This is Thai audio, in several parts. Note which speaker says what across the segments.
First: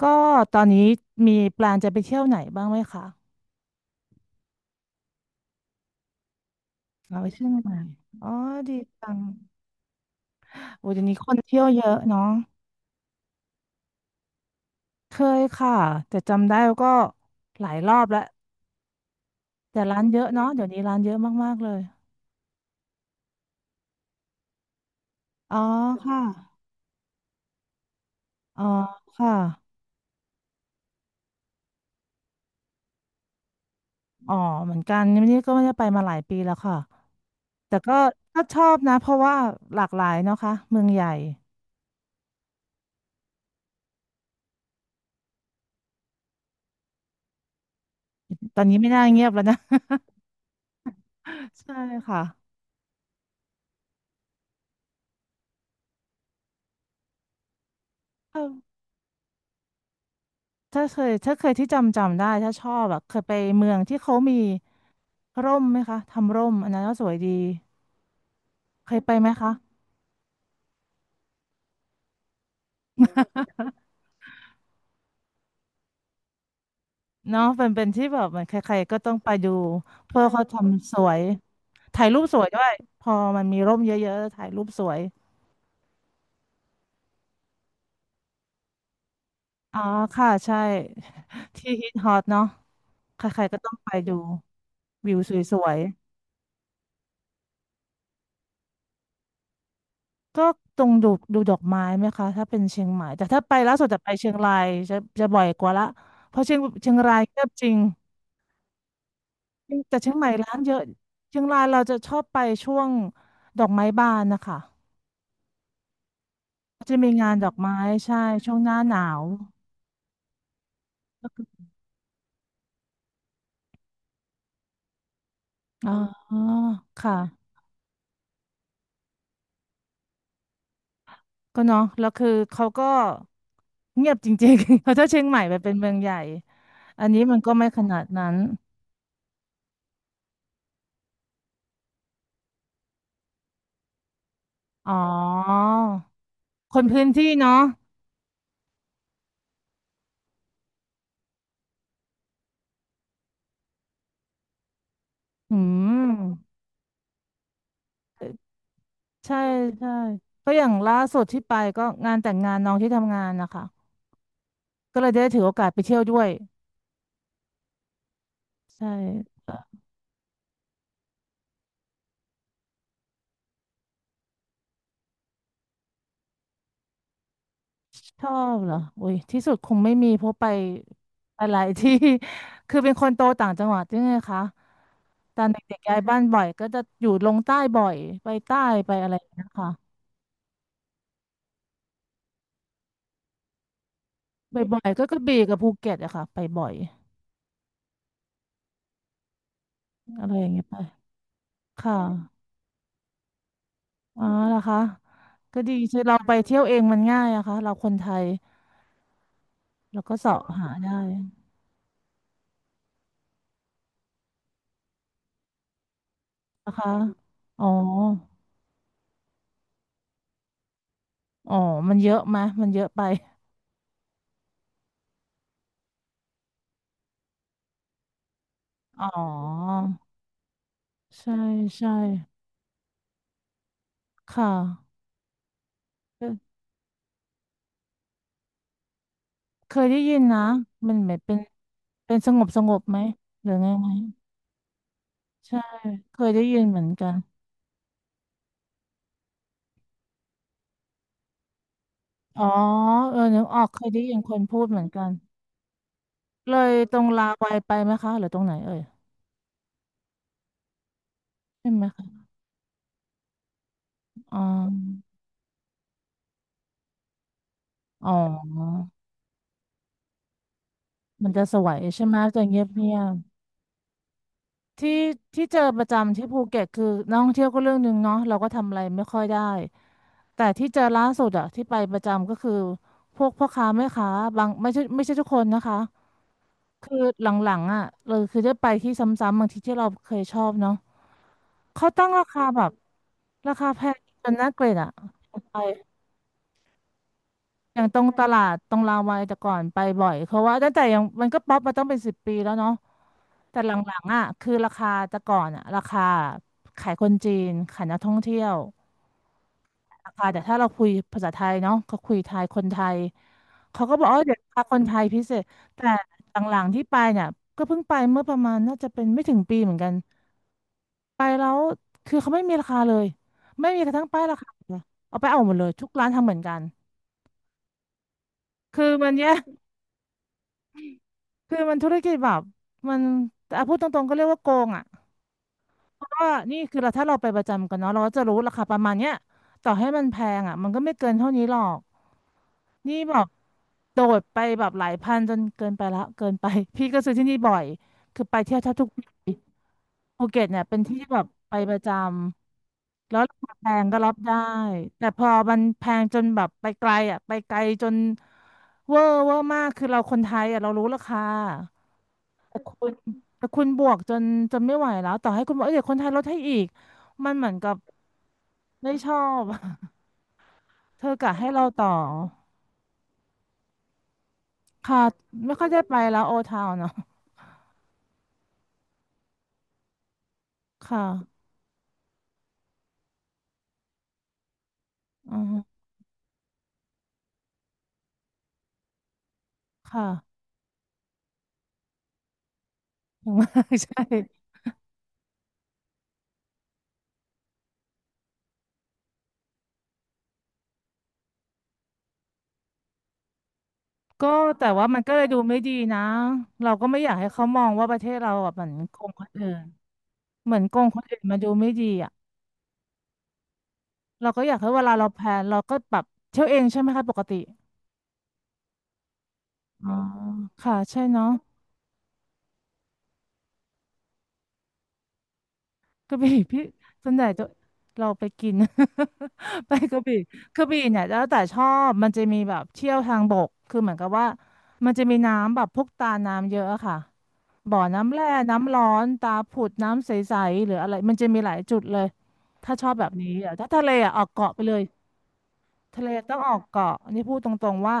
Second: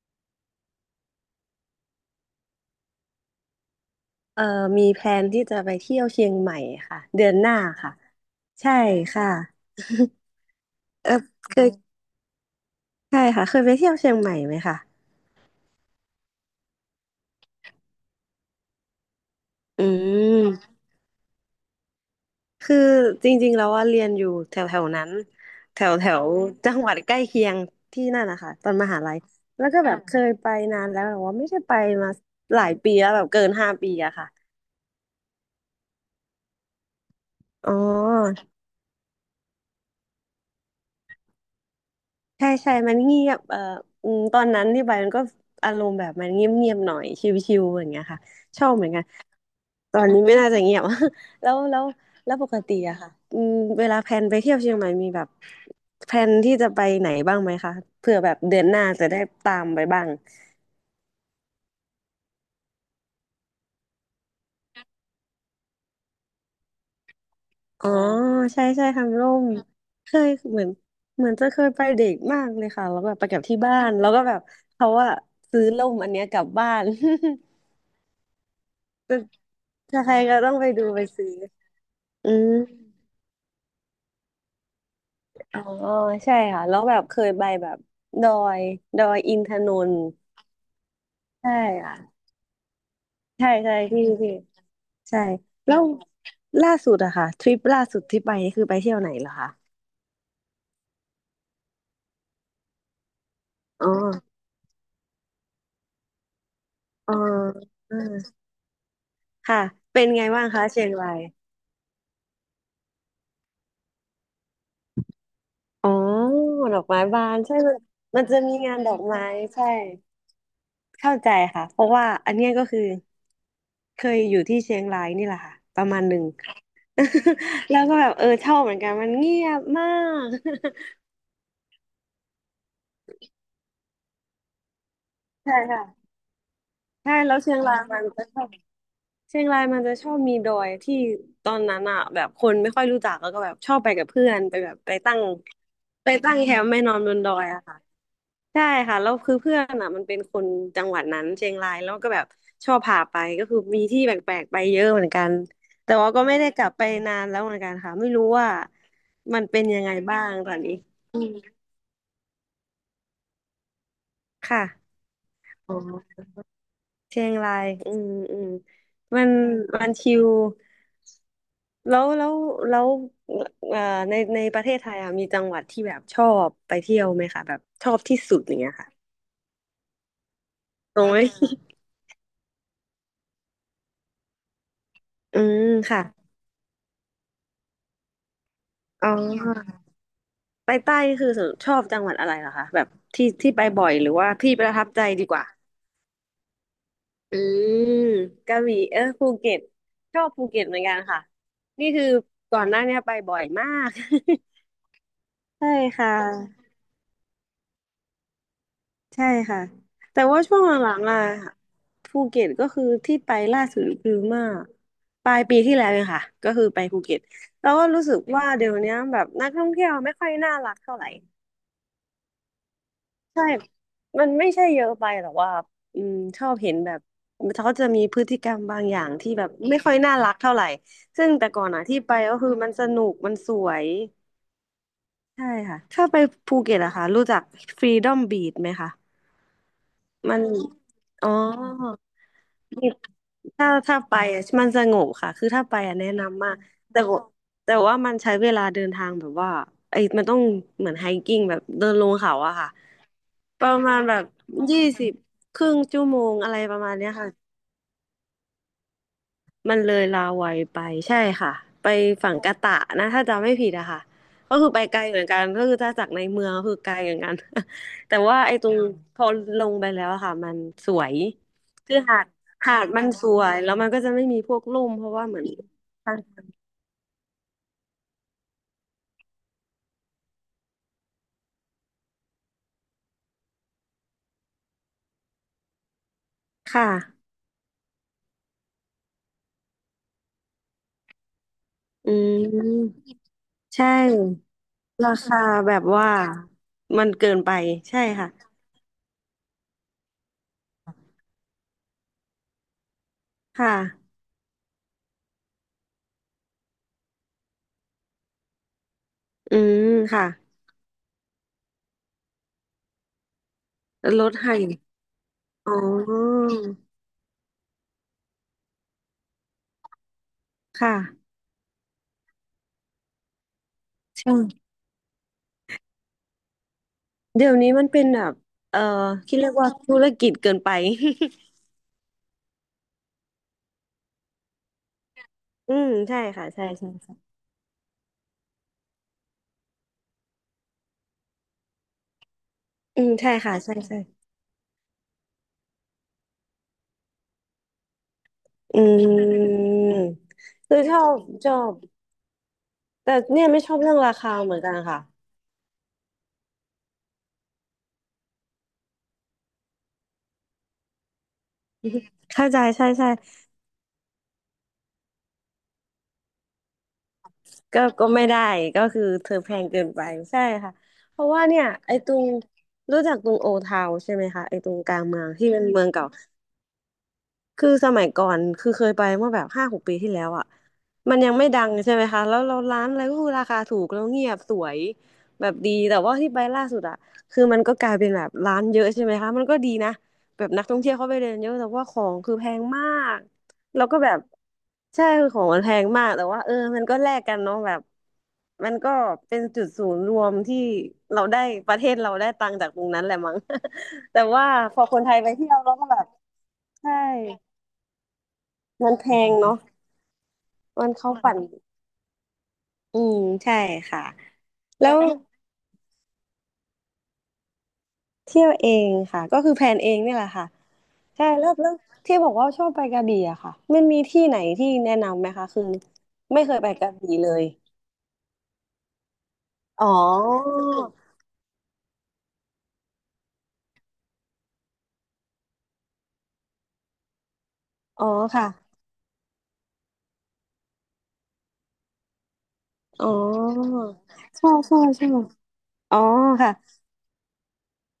Speaker 1: ก็ตอนนี้มีแปลนจะไปเที่ยวไหนบ้างไหมคะ
Speaker 2: เอ่อมีแพลนที่จะไปเที่ยวเชียงใหม่ค่ะ
Speaker 1: เรา
Speaker 2: เดื
Speaker 1: ไป
Speaker 2: อน
Speaker 1: เที่
Speaker 2: ห
Speaker 1: ยว
Speaker 2: น้า
Speaker 1: ไหน
Speaker 2: ค่ะ
Speaker 1: อ๋อ
Speaker 2: ใช่
Speaker 1: ดีจัง
Speaker 2: ค่ะ
Speaker 1: โอ้เดี๋ยว
Speaker 2: เออ
Speaker 1: นี้คน
Speaker 2: เค
Speaker 1: เที่ยว
Speaker 2: ย
Speaker 1: เยอะเนาะ
Speaker 2: ใช่ค่ะเคยไปเที่ยวเชียงใหม่ไหมคะ
Speaker 1: เคยค่ะแต่จำได้ก็หลายรอบแล้วแต่
Speaker 2: อื
Speaker 1: ร้านเยอะเนาะเดี๋ย
Speaker 2: ม
Speaker 1: วนี้ร้านเยอะมากๆเลย
Speaker 2: คือจริงๆแล้วว่าเรียนอยู่แถวแถวนั้น
Speaker 1: อ๋อ
Speaker 2: แถวแถ
Speaker 1: ค่ะ
Speaker 2: วจังหวัดใกล้เคียงที่นั่นนะคะ
Speaker 1: อ๋อ
Speaker 2: ตอนมหาลัย
Speaker 1: ค่ะ
Speaker 2: แล้วก็แบบเคยไปนานแล้วแต่ว่าไม่ได้ไปมาหลายปีแล้วแบบเกิน5 ปีอะค่ะ
Speaker 1: อ๋อเหมือนกันนี่ก็ไม่ได้ไปมาหลายปีแล้วค่ะ
Speaker 2: อ๋
Speaker 1: แต่ก็ก็
Speaker 2: อ
Speaker 1: ชอบนะเพราะว่าหลากหลายเนาะค่ะเมืองใหญ่
Speaker 2: ใช่ใช่มันเงียบอืมตอนนั้นที่ไปมันก็อารมณ์แบบมันเงียบเงียบหน่อยชิวๆอย่างเงี้ยค่ะ
Speaker 1: ต
Speaker 2: ช
Speaker 1: อน
Speaker 2: อบ
Speaker 1: นี้
Speaker 2: เหมื
Speaker 1: ไม่
Speaker 2: อนกั
Speaker 1: น่า
Speaker 2: น
Speaker 1: เงียบแล้วนะ
Speaker 2: ตอนนี้ไม่น่าจะเงียบ แล้ว
Speaker 1: ใช่
Speaker 2: แล้ว
Speaker 1: ค่ะ
Speaker 2: แล้วปกติอะค่ะอืมเวลาแพลนไปเที่ยวเชียงใหม่มีแบบแพลนที่จะไปไหนบ้างไหมคะเผื่อแบบเดือนหน้าจะได้ตามไปบ้าง
Speaker 1: ถ้าเคยที่จำได้ถ้าชอบอะเคยไปเมืองที่เขามีร่มไหมคะทำร่มอันนั้นก็สวยดี
Speaker 2: อ๋อใช่ใช่
Speaker 1: เคยไป
Speaker 2: ทำ
Speaker 1: ไหม
Speaker 2: ร่ม
Speaker 1: คะ
Speaker 2: เคยเหมือนเหมือนจะเคยไปเด็กมากเลยค่ะแล้วแบบไปกับที่บ้านแล้วก็แบบเขาว่าซื้อร่มอันเนี้ยกลับบ้าน
Speaker 1: เนาะเป็นที่แบบเหมือนใครๆก็ต้องไปดู
Speaker 2: ใช่
Speaker 1: เพื่อ
Speaker 2: ก็
Speaker 1: เขา
Speaker 2: ต้
Speaker 1: ท
Speaker 2: องไปดู
Speaker 1: ำส
Speaker 2: ไป
Speaker 1: วย
Speaker 2: ซื้อ
Speaker 1: ถ่ายรูป
Speaker 2: อื
Speaker 1: สวย
Speaker 2: ม
Speaker 1: ด้วยพอมันมีร่มเยอะๆถ่ายรูปสวย
Speaker 2: อ๋อ ใช่ค่ะ แล้วแบบเคยไปแบบดอยดอยอินทน
Speaker 1: อ๋อ
Speaker 2: นท์
Speaker 1: ค่ะใช่
Speaker 2: ใช่
Speaker 1: ที่ฮิตฮอ
Speaker 2: ค่ะ
Speaker 1: ตเนาะใคร
Speaker 2: ใช่
Speaker 1: ๆก็ต้อ
Speaker 2: ใช่
Speaker 1: งไป
Speaker 2: พี่
Speaker 1: ดู
Speaker 2: พี่
Speaker 1: วิว
Speaker 2: ใช่
Speaker 1: สว
Speaker 2: แล้
Speaker 1: ย
Speaker 2: วล่าสุดอะค่ะทริปล่าสุดที่ไปนี่คือไปเที่ยวไหนเหรอคะ
Speaker 1: ก็ตรงดูดอกไม้ไหมคะถ้าเป็นเชียงใหม่แต่ถ้าไปล่าสุ
Speaker 2: อ๋
Speaker 1: ด
Speaker 2: อ
Speaker 1: จะไปเชียงรายจะบ่อยกว่าละเพราะเชียง
Speaker 2: อ๋อ
Speaker 1: รายเงียบจริง
Speaker 2: อ่าค่ะ
Speaker 1: แต่
Speaker 2: เป็น
Speaker 1: เชียง
Speaker 2: ไง
Speaker 1: ใหม่
Speaker 2: บ้าง
Speaker 1: ร้าน
Speaker 2: คะ
Speaker 1: เยอะ
Speaker 2: เชียงราย
Speaker 1: เชียงรายเราจะชอบไปช่วงดอกไม้บานนะคะ
Speaker 2: อ๋อ ดอก
Speaker 1: จะ
Speaker 2: ไม้
Speaker 1: มี
Speaker 2: บา
Speaker 1: งาน
Speaker 2: น
Speaker 1: ดอ
Speaker 2: ใช่
Speaker 1: ก
Speaker 2: มั
Speaker 1: ไม้
Speaker 2: น
Speaker 1: ใช่
Speaker 2: มันจะ
Speaker 1: ช่
Speaker 2: มี
Speaker 1: วงห
Speaker 2: งา
Speaker 1: น้า
Speaker 2: นด
Speaker 1: ห
Speaker 2: อก
Speaker 1: นา
Speaker 2: ไม้
Speaker 1: ว
Speaker 2: ใช่ เข้าใจค่ะ เพราะว่าอันเนี้ยก็คือ เคยอยู่ที่เชียงรายนี่แหละค่ะประ
Speaker 1: อ๋
Speaker 2: มาณหนึ่ง
Speaker 1: อค่ะ
Speaker 2: แล้วก็แบบเออชอบเหมือนกันมันเงียบมาก
Speaker 1: ก็เนาะแล้วคือเขาก็เงียบจริงๆ เพราะถ้าเชียงใหม่
Speaker 2: ใช่
Speaker 1: ไปเป็น
Speaker 2: ค่ะ
Speaker 1: เมืองใหญ่ อัน
Speaker 2: ใช่
Speaker 1: นี้
Speaker 2: แล้
Speaker 1: มั
Speaker 2: ว
Speaker 1: นก็
Speaker 2: เชียง
Speaker 1: ไม่
Speaker 2: ราย
Speaker 1: ขนา
Speaker 2: มัน
Speaker 1: ด
Speaker 2: ก็
Speaker 1: นั้
Speaker 2: ช
Speaker 1: น
Speaker 2: อบ เชียงรายมันจะชอบมีดอยที่ตอนนั้นอะแบบคนไม่ค่อยรู้จักแล้วก็แบบชอบไปกับเพื่อนไปแบบ
Speaker 1: อ๋
Speaker 2: ไป
Speaker 1: อ
Speaker 2: ตั้งไปตั้งแคมป์
Speaker 1: ค
Speaker 2: ไม่
Speaker 1: น
Speaker 2: นอน
Speaker 1: พื้น
Speaker 2: บนด
Speaker 1: ที่
Speaker 2: อย
Speaker 1: เนาะ
Speaker 2: อะค่ะใช่ค่ะแล้วคือเพื่อนอ่ะมันเป็นคนจังหวัดนั้นเชียงรายแล้วก็แบบชอบพาไปก็คือมีที่แปลกๆไปเยอะเหมือนกัน
Speaker 1: อื
Speaker 2: แต่ว่าก็ไม่ได้
Speaker 1: ม
Speaker 2: กลับไปนานแล้วเหมือนกันค่ะไม่รู้ว่า
Speaker 1: ใช่
Speaker 2: มันเป็นยัง
Speaker 1: ใช่
Speaker 2: ไงบ้าง
Speaker 1: เพ
Speaker 2: ตอ
Speaker 1: ราะ
Speaker 2: น
Speaker 1: อย่าง
Speaker 2: นี้
Speaker 1: ล่า
Speaker 2: อื
Speaker 1: สุด
Speaker 2: ม
Speaker 1: ที่ไปก็งานแต่งงานน้องที่ทำงานนะคะ
Speaker 2: ค
Speaker 1: ก็
Speaker 2: ่ะ
Speaker 1: เลยได้ถือโอกาส
Speaker 2: อ๋
Speaker 1: ไปเที่ยวด้
Speaker 2: อ
Speaker 1: วย
Speaker 2: เชียงรายอืมอืม
Speaker 1: ใช่
Speaker 2: มัน
Speaker 1: ค่ะ
Speaker 2: มันชิล แล้วแล้วแล้วเอ่อในประเทศไทยอะมีจังหวัดที่แบบชอบไปเที่ยวไหมคะแบบชอบ
Speaker 1: ช
Speaker 2: ที่
Speaker 1: อ
Speaker 2: สุดอ
Speaker 1: บ
Speaker 2: ย่าง
Speaker 1: เห
Speaker 2: เงี้
Speaker 1: ร
Speaker 2: ย
Speaker 1: อ
Speaker 2: ค่ะ
Speaker 1: อุ้ยที่สุดคงไม่มีเพราะไป
Speaker 2: ตรงไหม
Speaker 1: หลายที่ คือเป็นคนโตต่างจังหวัดด้วยไงคะ ต
Speaker 2: อื
Speaker 1: อน
Speaker 2: ม
Speaker 1: เด็กๆย้ายบ้าน
Speaker 2: ค่ะ
Speaker 1: บ่อยก็จะอยู่ลงใต้บ่อยไปใต้ไป
Speaker 2: อ๋
Speaker 1: อะไรนะคะ
Speaker 2: อไปใต้คือชอบจังหวัดอะไรเหรอคะแบบที่ที่ไปบ่อยหรือว่าที่ประ
Speaker 1: บ่อ
Speaker 2: ทับ
Speaker 1: ยๆ
Speaker 2: ใจ
Speaker 1: ก็กระ
Speaker 2: ดีก
Speaker 1: บี่
Speaker 2: ว่า
Speaker 1: กับภูเก็ตอะค่ะไปบ่อย
Speaker 2: อืมกระบี่เออภูเก็ตชอ
Speaker 1: อะ
Speaker 2: บ
Speaker 1: ไรอ
Speaker 2: ภู
Speaker 1: ย่าง
Speaker 2: เก็
Speaker 1: เงี้ย
Speaker 2: ต
Speaker 1: ไป
Speaker 2: เหมือนกันค่ะนี่
Speaker 1: ค่ะ
Speaker 2: คือก่อนหน้าเนี้ยไปบ่อยมาก
Speaker 1: อ๋อเหรอคะ ก็
Speaker 2: ใช่
Speaker 1: ดีคือ
Speaker 2: ค่ะ
Speaker 1: เราไปเที่ยวเองมันง่ายอะค่ะเราคนไทย
Speaker 2: ใช่ค่ะ
Speaker 1: แล้วก็
Speaker 2: แต่ว่า
Speaker 1: เสาะ
Speaker 2: ช่วง
Speaker 1: หา
Speaker 2: หลั
Speaker 1: ได้
Speaker 2: งๆอ่ะภูเก็ตก็คือที่ไปล่าสุดคือเมื่อปลายปีที่แล้วเองค่ะก็คือ
Speaker 1: นะ
Speaker 2: ไป
Speaker 1: คะ
Speaker 2: ภูเก็ต
Speaker 1: อ๋อ
Speaker 2: แล้วก็รู้สึกว่าเดี๋ยวเนี้ยแบบนักท่องเที่ยวไม่ค่อยน่ารักเท่าไหร่
Speaker 1: อ๋อมันเยอะไหมะมันเยอะไป
Speaker 2: ใช่มันไม่ใช่เยอะไปหรอกว่าอืมชอบเห็นแบบเขาจะมีพฤติกรรมบางอย่า
Speaker 1: อ๋อ
Speaker 2: งที่แบบไม่ค่อยน่ารักเท่าไหร่ซึ่ง
Speaker 1: ใช่
Speaker 2: แต่ก่อนอ่ะ
Speaker 1: ใช่
Speaker 2: ที่ไปก็คือมันสนุกมันสวย
Speaker 1: ค่ะ
Speaker 2: ใช่ค่ะถ้าไป
Speaker 1: เค
Speaker 2: ภู
Speaker 1: ย
Speaker 2: เก็ตอะค่ะรู้จัก Freedom Beach ไหมคะ
Speaker 1: เคยได้ยิน
Speaker 2: มั
Speaker 1: นะ
Speaker 2: น
Speaker 1: มันเหมือน
Speaker 2: อ๋อ
Speaker 1: เป็นสงบไหมหรือ
Speaker 2: ถ้า
Speaker 1: ไงไง
Speaker 2: ถ้าไปอ่ะมันสงบค่ะคือ
Speaker 1: ใช่
Speaker 2: ถ้าไปอ่ะแนะ
Speaker 1: เคยได้
Speaker 2: นำมา
Speaker 1: ยิ
Speaker 2: ก
Speaker 1: นเหมือน
Speaker 2: แต่
Speaker 1: กัน
Speaker 2: ว่าแต่ว่ามันใช้เวลาเดินทางแบบว่าไอ้มันต้องเหมือนไฮกิ้งแบบเดินลงเขา
Speaker 1: อ๋อ
Speaker 2: อะค่ะ
Speaker 1: เออนึกอ
Speaker 2: ป
Speaker 1: อก
Speaker 2: ระ
Speaker 1: เคย
Speaker 2: มา
Speaker 1: ได้
Speaker 2: ณ
Speaker 1: ยิ
Speaker 2: แบ
Speaker 1: น
Speaker 2: บ
Speaker 1: คนพูดเห
Speaker 2: ยี่
Speaker 1: มือนกั
Speaker 2: สิ
Speaker 1: น
Speaker 2: บครึ่งชั่วโมงอะ
Speaker 1: เล
Speaker 2: ไร
Speaker 1: ย
Speaker 2: ประมา
Speaker 1: ต
Speaker 2: ณ
Speaker 1: รง
Speaker 2: เนี้ย
Speaker 1: ลา
Speaker 2: ค่ะ
Speaker 1: วัยไปไหมคะ หรือตรงไหนเอ่ย
Speaker 2: มันเลยลาวัยไปใช่ค่ะ
Speaker 1: ใช่ไหม
Speaker 2: ไป
Speaker 1: คะ
Speaker 2: ฝั่งกะตะนะถ้าจำไม่ผิดอะค่ะ
Speaker 1: อ๋อ
Speaker 2: ก็คือไปไกลเหมือนกันก็คือถ้าจากในเมืองก็คือไกลเหมือนกัน
Speaker 1: อ๋ อ
Speaker 2: แต่ว่าไอ้ตรงพอลงไปแล้วอะค่ะมันสวย
Speaker 1: มันจะสวย
Speaker 2: คือ
Speaker 1: ใช่ไหม
Speaker 2: หาด
Speaker 1: จะเงียบ
Speaker 2: หาดมันสวยแล้วมันก็จะไม่มีพวกร่
Speaker 1: ที่
Speaker 2: มเพราะว่าเหมือ
Speaker 1: ที่
Speaker 2: น
Speaker 1: เจอประจำที่ภูเก็ตคือนักท่องเที่ยวก็เรื่องหนึ่งเนาะเราก็ทำอะไรไม่ค่อยได้แต่ที่เจอล่าสุดอะที่ไปประจำก็คือพวกพ่อค้าแม่ค้าบางไม่ใช่ทุกคนนะคะ
Speaker 2: ค่ะ
Speaker 1: คือหลังๆอะเราคือได้ไปที่ซ้ำๆบางทีที่เราเคยชอบเนาะเขาตั้ง
Speaker 2: อื
Speaker 1: ราคาแบบ
Speaker 2: ม
Speaker 1: ราคาแพ
Speaker 2: ใช่
Speaker 1: งจนน่าเกลียดอะ
Speaker 2: ราคา
Speaker 1: ไป
Speaker 2: แบบว่ามันเกินไป
Speaker 1: อย่างต
Speaker 2: ใช่
Speaker 1: รงต
Speaker 2: ค่ะ
Speaker 1: ลาดตรงรามวาแต่ก่อนไปบ่อยเพราะว่าตั้งแต่ยังมันก็ป๊อปมาต้องเป็นสิบปีแล้วเนาะแต่ห
Speaker 2: ค่ะ
Speaker 1: ลังๆอ่ะคือราคาแต่ก่อนอ่ะราคาขายคนจีนขายนักท่องเที่ยว
Speaker 2: อืม
Speaker 1: รา
Speaker 2: ค่ะ
Speaker 1: คาแต่ถ้าเราคุยภาษาไทยเนาะก็คุยไทยคนไทยเขาก็บอกอ๋อ
Speaker 2: ลด
Speaker 1: เดี๋ยวรา
Speaker 2: ให้
Speaker 1: คาคนไทยพิเศษ
Speaker 2: อ๋
Speaker 1: แต่ห
Speaker 2: อ
Speaker 1: ลังๆที่ไปเนี่ยก็เพิ่งไปเมื่อประมาณน่าจะเป็นไม่ถึงปีเหมือนกันไป
Speaker 2: ค่ะ
Speaker 1: แล้วคือเขาไม่มีราคาเลยไม่มีกระทั่งป้ายราคา
Speaker 2: ใช่
Speaker 1: เลยเอาไปเอาหมดเลยทุกร้านทำเหมือนกัน
Speaker 2: เดี๋ยวนี้มันเป็นแบบเอ่อ
Speaker 1: คือมันแย่
Speaker 2: คิดเรียกว่าธุรกิจเกินไป
Speaker 1: คือมันธุรกิจแบบมันอ่ะพูดตรงๆก็เรียกว่าโกงอ่ะ
Speaker 2: อืม
Speaker 1: เพราะ
Speaker 2: ใช่
Speaker 1: ว่า
Speaker 2: ค่ะ
Speaker 1: นี่
Speaker 2: ใช่
Speaker 1: คือ
Speaker 2: ใช่
Speaker 1: เราถ้า
Speaker 2: ใช่
Speaker 1: เราไปประจำกันเนาะเราก็จะรู้ราคาประมาณเนี้ยต่อให้มันแพงอ่ะมันก็ไม่เกินเท่านี้หรอกนี่
Speaker 2: อืม
Speaker 1: แบบ
Speaker 2: ใช่ค่ะใช่ใช่
Speaker 1: โดดไปแบบหลายพันจนเกินไปละเกินไป พี่ก็ซื้อที่นี่บ่อยคือไปเที่ยวแทบ
Speaker 2: อื
Speaker 1: ทุกปี
Speaker 2: ม
Speaker 1: ภูเก็ตเนี่ย
Speaker 2: คื
Speaker 1: เป็
Speaker 2: อ
Speaker 1: น
Speaker 2: ช
Speaker 1: ที่
Speaker 2: อ
Speaker 1: ที่
Speaker 2: บ
Speaker 1: แบบ
Speaker 2: ช
Speaker 1: ไป
Speaker 2: อ
Speaker 1: ป
Speaker 2: บ
Speaker 1: ระจำ
Speaker 2: แต่
Speaker 1: แล้วรา
Speaker 2: เนี่ย
Speaker 1: คา
Speaker 2: ไม่
Speaker 1: แพ
Speaker 2: ชอบ
Speaker 1: ง
Speaker 2: เรื่อ
Speaker 1: ก็
Speaker 2: ง
Speaker 1: รั
Speaker 2: รา
Speaker 1: บ
Speaker 2: คา
Speaker 1: ได้
Speaker 2: เหมือนกันค่ะ
Speaker 1: แต่พอมันแพงจนแบบไปไกลอ่ะไปไกลจนเวอร์เวอร์มากคือเราคนไทยอ่ะเรารู้ราคา
Speaker 2: เข้า
Speaker 1: แต่
Speaker 2: ใจ
Speaker 1: คุ
Speaker 2: ใช่
Speaker 1: ณ
Speaker 2: ใช่
Speaker 1: แต่คุณบวกจนไม่ไหวแล้วต่อให้คุณบอกเอ้ยเดี๋ยวคนไทยลดให้อีกมันเหมือนกับ
Speaker 2: ก็ก็ไม่ได้ก็
Speaker 1: ไม่
Speaker 2: คือ
Speaker 1: ชอ
Speaker 2: เธอ
Speaker 1: บ
Speaker 2: แพ งเกินไปใช่ค่ะ
Speaker 1: เธอ
Speaker 2: เพราะ
Speaker 1: กะ
Speaker 2: ว่า
Speaker 1: ให้
Speaker 2: เนี่
Speaker 1: เรา
Speaker 2: ย
Speaker 1: ต่อ
Speaker 2: ไอ้ตรงรู้จักตรงโอทาวใช่ไหมคะไอ้ตรงกลา
Speaker 1: ค่ะ
Speaker 2: งเมืองที่
Speaker 1: ไม่
Speaker 2: เป็
Speaker 1: ค่
Speaker 2: น
Speaker 1: อยได้
Speaker 2: เมือง
Speaker 1: ไป
Speaker 2: เก่า
Speaker 1: แล้วโอทาวเนาะ
Speaker 2: คือสมัยก่อนคือเคยไปเมื่อแบบ5-6 ปีที่แล้วอ่ะ
Speaker 1: ค่ะ
Speaker 2: มันยังไม่ดังใช่ไหมคะแล้วเราร้านอะไรก็คือราคาถูกแล้วเงียบสวย
Speaker 1: อื
Speaker 2: แบบดี
Speaker 1: ม
Speaker 2: แต่ว่าที่ไปล่าสุดอ่ะคือมันก็กลายเป็นแบบร้านเยอะใช่ไหมคะมันก็ดีนะ
Speaker 1: ค่ะ
Speaker 2: แบบนักท่องเที่ยวเข้าไปเดินเยอะแต่ว่าของคือแพงมาก
Speaker 1: อย่างมาก
Speaker 2: แล้วก็
Speaker 1: ใช่
Speaker 2: แบบใช่คือของมันแพงมากแต่ว่ามันก็แลกกันเนาะแบบมันก็เป็นจุดศูนย์รวมที่เราได้ประเทศเราได้ตังค์จากตรงนั้นแหละมั้ง แต่
Speaker 1: ก็
Speaker 2: ว่า
Speaker 1: แต่
Speaker 2: พอ
Speaker 1: ว่า
Speaker 2: ค
Speaker 1: มัน
Speaker 2: นไท
Speaker 1: ก็
Speaker 2: ย
Speaker 1: เลย
Speaker 2: ไป
Speaker 1: ดู
Speaker 2: เที่ย
Speaker 1: ไม่
Speaker 2: ว
Speaker 1: ดี
Speaker 2: เราก็แบ
Speaker 1: นะ
Speaker 2: บ
Speaker 1: เราก็
Speaker 2: ใช่
Speaker 1: ไม่อยากให้เขามองว่าประเทศเราแบบเหมือน
Speaker 2: มั
Speaker 1: โก
Speaker 2: นแพ
Speaker 1: งคน
Speaker 2: ง
Speaker 1: อื่
Speaker 2: เนาะ
Speaker 1: นเหมือนโกง
Speaker 2: มัน
Speaker 1: คน
Speaker 2: เข้า
Speaker 1: อื่น
Speaker 2: ฝั
Speaker 1: มา
Speaker 2: น
Speaker 1: ดูไม่ดีอ่ะ
Speaker 2: อืมใช่ค่ะ
Speaker 1: เราก็อยากให้เว
Speaker 2: แล้
Speaker 1: ลา
Speaker 2: ว
Speaker 1: เราแพลนเราก็แบบเที่ยวเองใช่ไหมคะปกติ
Speaker 2: เที่ยวเองค่ะก็คือแพลนเอ
Speaker 1: อ๋อ
Speaker 2: งนี่แหละค่ะ
Speaker 1: ค่ะใช่
Speaker 2: ใช่
Speaker 1: เนาะ
Speaker 2: แล้วแล้วที่บอกว่าชอบไปกระบี่อะค่ะมันมีที่ไหนที่แนะนำไหมคะคือ
Speaker 1: กระบี่
Speaker 2: ไม่ เคย
Speaker 1: พี่
Speaker 2: ไปกระ
Speaker 1: ส่ว
Speaker 2: บี่
Speaker 1: นให
Speaker 2: เล
Speaker 1: ญ่
Speaker 2: ย
Speaker 1: จะเราไปกิน ไป
Speaker 2: อ๋อ
Speaker 1: กระบี่กระบี่เนี่ยแล้วแต่ชอบมันจะมีแบบเที่ยวทางบกคือเหมือนกับว่ามันจะมีน้ำแบบพวกตาน้ำเยอะอะค่ะบ่อ
Speaker 2: อ๋อ
Speaker 1: น้ำแร่
Speaker 2: ค่ะ
Speaker 1: น้ำร้อนตาผุดน้ำใสๆหรืออะไรมันจะมีหลายจุดเลยถ้าชอบแบ
Speaker 2: อ๋อ
Speaker 1: บนี้อะถ้าทะเลอะออก
Speaker 2: ใช่
Speaker 1: เกาะไปเล
Speaker 2: ใช่
Speaker 1: ย
Speaker 2: ใช่อ๋อ
Speaker 1: ทะเลต้อง
Speaker 2: ค่ะ
Speaker 1: ออกเกาะอันนี่พูดตรงๆว่า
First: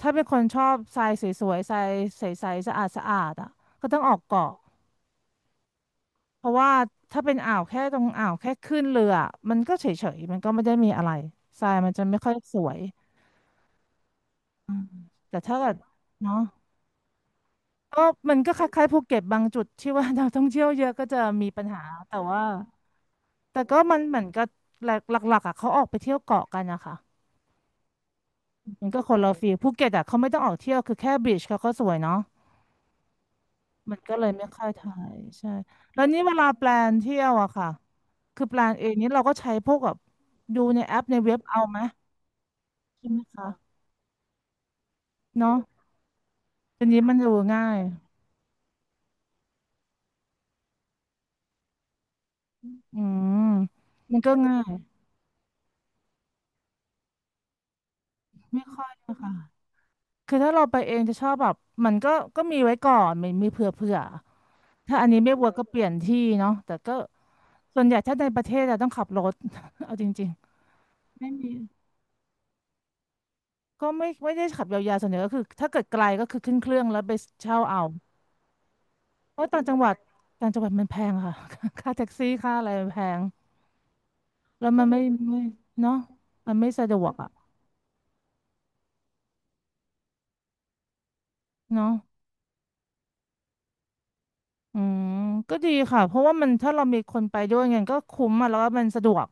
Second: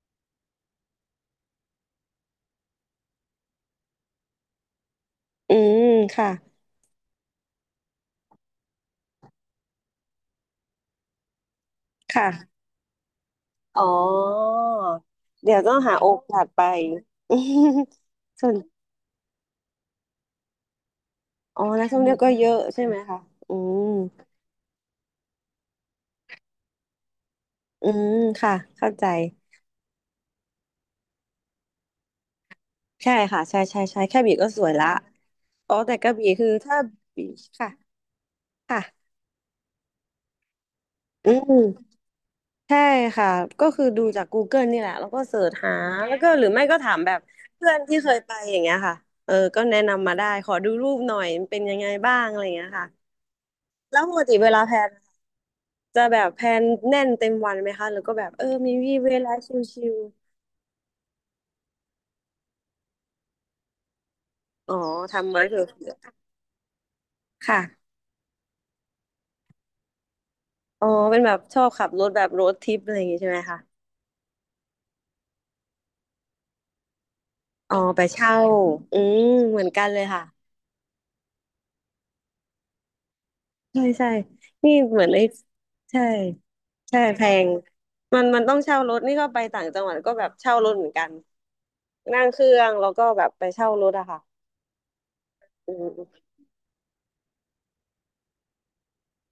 Speaker 1: ถ้าเป็นคนชอบทรายสวยๆทรายใสๆสะอาดๆอะก็ต้องออกเกาะ
Speaker 2: อืมค่ะ
Speaker 1: เพราะว่าถ้าเป็นอ่าวแค่ตรงอ่าวแค่ขึ้นเรือมันก็เฉยๆมันก็ไม่ได้มีอะไรทรายมันจะไม่ค่อยส
Speaker 2: ค่ะ
Speaker 1: วย
Speaker 2: อ๋อ
Speaker 1: อืมแต่
Speaker 2: เดี๋
Speaker 1: ถ้า
Speaker 2: ยว
Speaker 1: เกิ
Speaker 2: ต้อ
Speaker 1: ด
Speaker 2: งหาโอ
Speaker 1: เนาะ
Speaker 2: กาสไป
Speaker 1: ก็มัน
Speaker 2: ส่
Speaker 1: ก็
Speaker 2: วน
Speaker 1: คล้ายๆภูเก็ตบางจุดที่ว่า นักท่องเที่ยวเยอะก็จะมี
Speaker 2: อ๋
Speaker 1: ปั
Speaker 2: อ
Speaker 1: ญหา
Speaker 2: นักท่องเที่
Speaker 1: แต่
Speaker 2: ยวก็
Speaker 1: ว่า
Speaker 2: เยอะใช่ไหมคะอื
Speaker 1: แต่ก็
Speaker 2: ม
Speaker 1: มันเหมือนกับหลักหลักๆอ่ะเขาออกไปเที่ยวเกาะกันนะคะ
Speaker 2: อืมค่ะ
Speaker 1: มัน
Speaker 2: เข้า
Speaker 1: ก็
Speaker 2: ใจ
Speaker 1: คนละฟีลภูเก็ตอ่ะเขาไม่ต้องออกเที่ยวคือแค่บีชเขาก็สวยเนาะ
Speaker 2: ใช่ค่ะใช่ใช่
Speaker 1: มัน
Speaker 2: ใช่
Speaker 1: ก็
Speaker 2: แค่
Speaker 1: เลย
Speaker 2: บี
Speaker 1: ไม่
Speaker 2: ก็ส
Speaker 1: ค่อย
Speaker 2: วยละ
Speaker 1: ถ่ายใช่
Speaker 2: อ๋อแต่
Speaker 1: แล้ว
Speaker 2: กระ
Speaker 1: นี่
Speaker 2: บี่
Speaker 1: เวลา
Speaker 2: คือ
Speaker 1: แปล
Speaker 2: ถ้า
Speaker 1: นเที่
Speaker 2: บี
Speaker 1: ยวอะค่ะ
Speaker 2: ค่ะ
Speaker 1: คือแปลนเองนี้
Speaker 2: ค่ะ
Speaker 1: เราก็ใช้พวกแบบดูในแอปใน
Speaker 2: อื
Speaker 1: เว็บเอา
Speaker 2: ม
Speaker 1: ไหม
Speaker 2: ใช่
Speaker 1: ใช่ไหม
Speaker 2: ค่ะ
Speaker 1: คะ
Speaker 2: ก็คือดูจากกูเกิลนี่แหละแล้วก็เสิร์ช
Speaker 1: เนาะ
Speaker 2: หาแล้วก็หรือไม่ก็
Speaker 1: ที
Speaker 2: ถาม
Speaker 1: นี้
Speaker 2: แบ
Speaker 1: มัน
Speaker 2: บ
Speaker 1: ดูง่า
Speaker 2: เพื่อ
Speaker 1: ย
Speaker 2: นที่เคยไปอย่างเงี้ยค่ะก็แนะนำมาได้ขอดูรูปหน่อยมันเป็นยังไงบ้างอะไรอย่างเงี้ยค่ะ
Speaker 1: อืม
Speaker 2: แล้วป
Speaker 1: มัน
Speaker 2: ก
Speaker 1: ก็
Speaker 2: ติเว
Speaker 1: ง่า
Speaker 2: ลา
Speaker 1: ย
Speaker 2: แพลนจะแบบแพลนแน่นเต็มวันไหมคะหรือก็แบบ
Speaker 1: ไม่
Speaker 2: มี
Speaker 1: ค่อย
Speaker 2: วีเว
Speaker 1: นะคะ
Speaker 2: ลาชิล
Speaker 1: คือถ้าเราไปเองจะชอบแบบมันก็มีไว้ก่อนมีเผื่อเผื่อ
Speaker 2: ๆอ๋อ
Speaker 1: ถ้าอันนี้
Speaker 2: ทำ
Speaker 1: ไม่
Speaker 2: ไว้
Speaker 1: เวิร์ก
Speaker 2: เถ
Speaker 1: ก็
Speaker 2: อะ
Speaker 1: เปลี่ยนที่เนาะแต่ก็ส่วน
Speaker 2: ค่ะ
Speaker 1: ใหญ่ถ้าในประเทศเราต้องขับรถ เอาจริง
Speaker 2: อ๋อเป็
Speaker 1: ๆ
Speaker 2: น
Speaker 1: ไม่
Speaker 2: แบบ
Speaker 1: มี
Speaker 2: ชอบขับรถแบบโรดทริปอะไรอย่างงี้ใช่ไหมคะ
Speaker 1: ก็ไม่ได้ขับยาวๆส่วนใหญ่ก็คือถ้าเกิดไกลก็คือขึ้นเครื่องแล้วไปเช่า
Speaker 2: อ๋อ
Speaker 1: เอา
Speaker 2: ไปเช่า อืม
Speaker 1: เพราะ
Speaker 2: เห
Speaker 1: ต่า
Speaker 2: มื
Speaker 1: ง
Speaker 2: อน
Speaker 1: จังห
Speaker 2: กัน
Speaker 1: วัด
Speaker 2: เลยค่ะ
Speaker 1: ต่างจังหวัดมันแพงค่ะ ค่าแท็กซี่ค่าอะไรมันแพง
Speaker 2: ใช่ใช่
Speaker 1: แล้ว
Speaker 2: นี่
Speaker 1: มันไม่
Speaker 2: เหมือนไอ้
Speaker 1: ไม่เนาะ
Speaker 2: ใช่
Speaker 1: มันไม่สะด
Speaker 2: ใช่
Speaker 1: วก
Speaker 2: แพ
Speaker 1: อ่ะ
Speaker 2: งมันมันต้องเช่ารถนี่ก็ไปต่างจังหวัดก็แบบเช่ารถเหมือนกัน
Speaker 1: เนาะ
Speaker 2: นั่งเครื่องแล้วก็แบบไปเช่ารถอะค่ะ
Speaker 1: อืมก็ดี
Speaker 2: อื
Speaker 1: ค่ะเพ
Speaker 2: ม
Speaker 1: ราะว่ามันถ้าเรามีคนไปด้วยเงี้ยก็คุ้มอ่ะแล้วก็มันสะดวก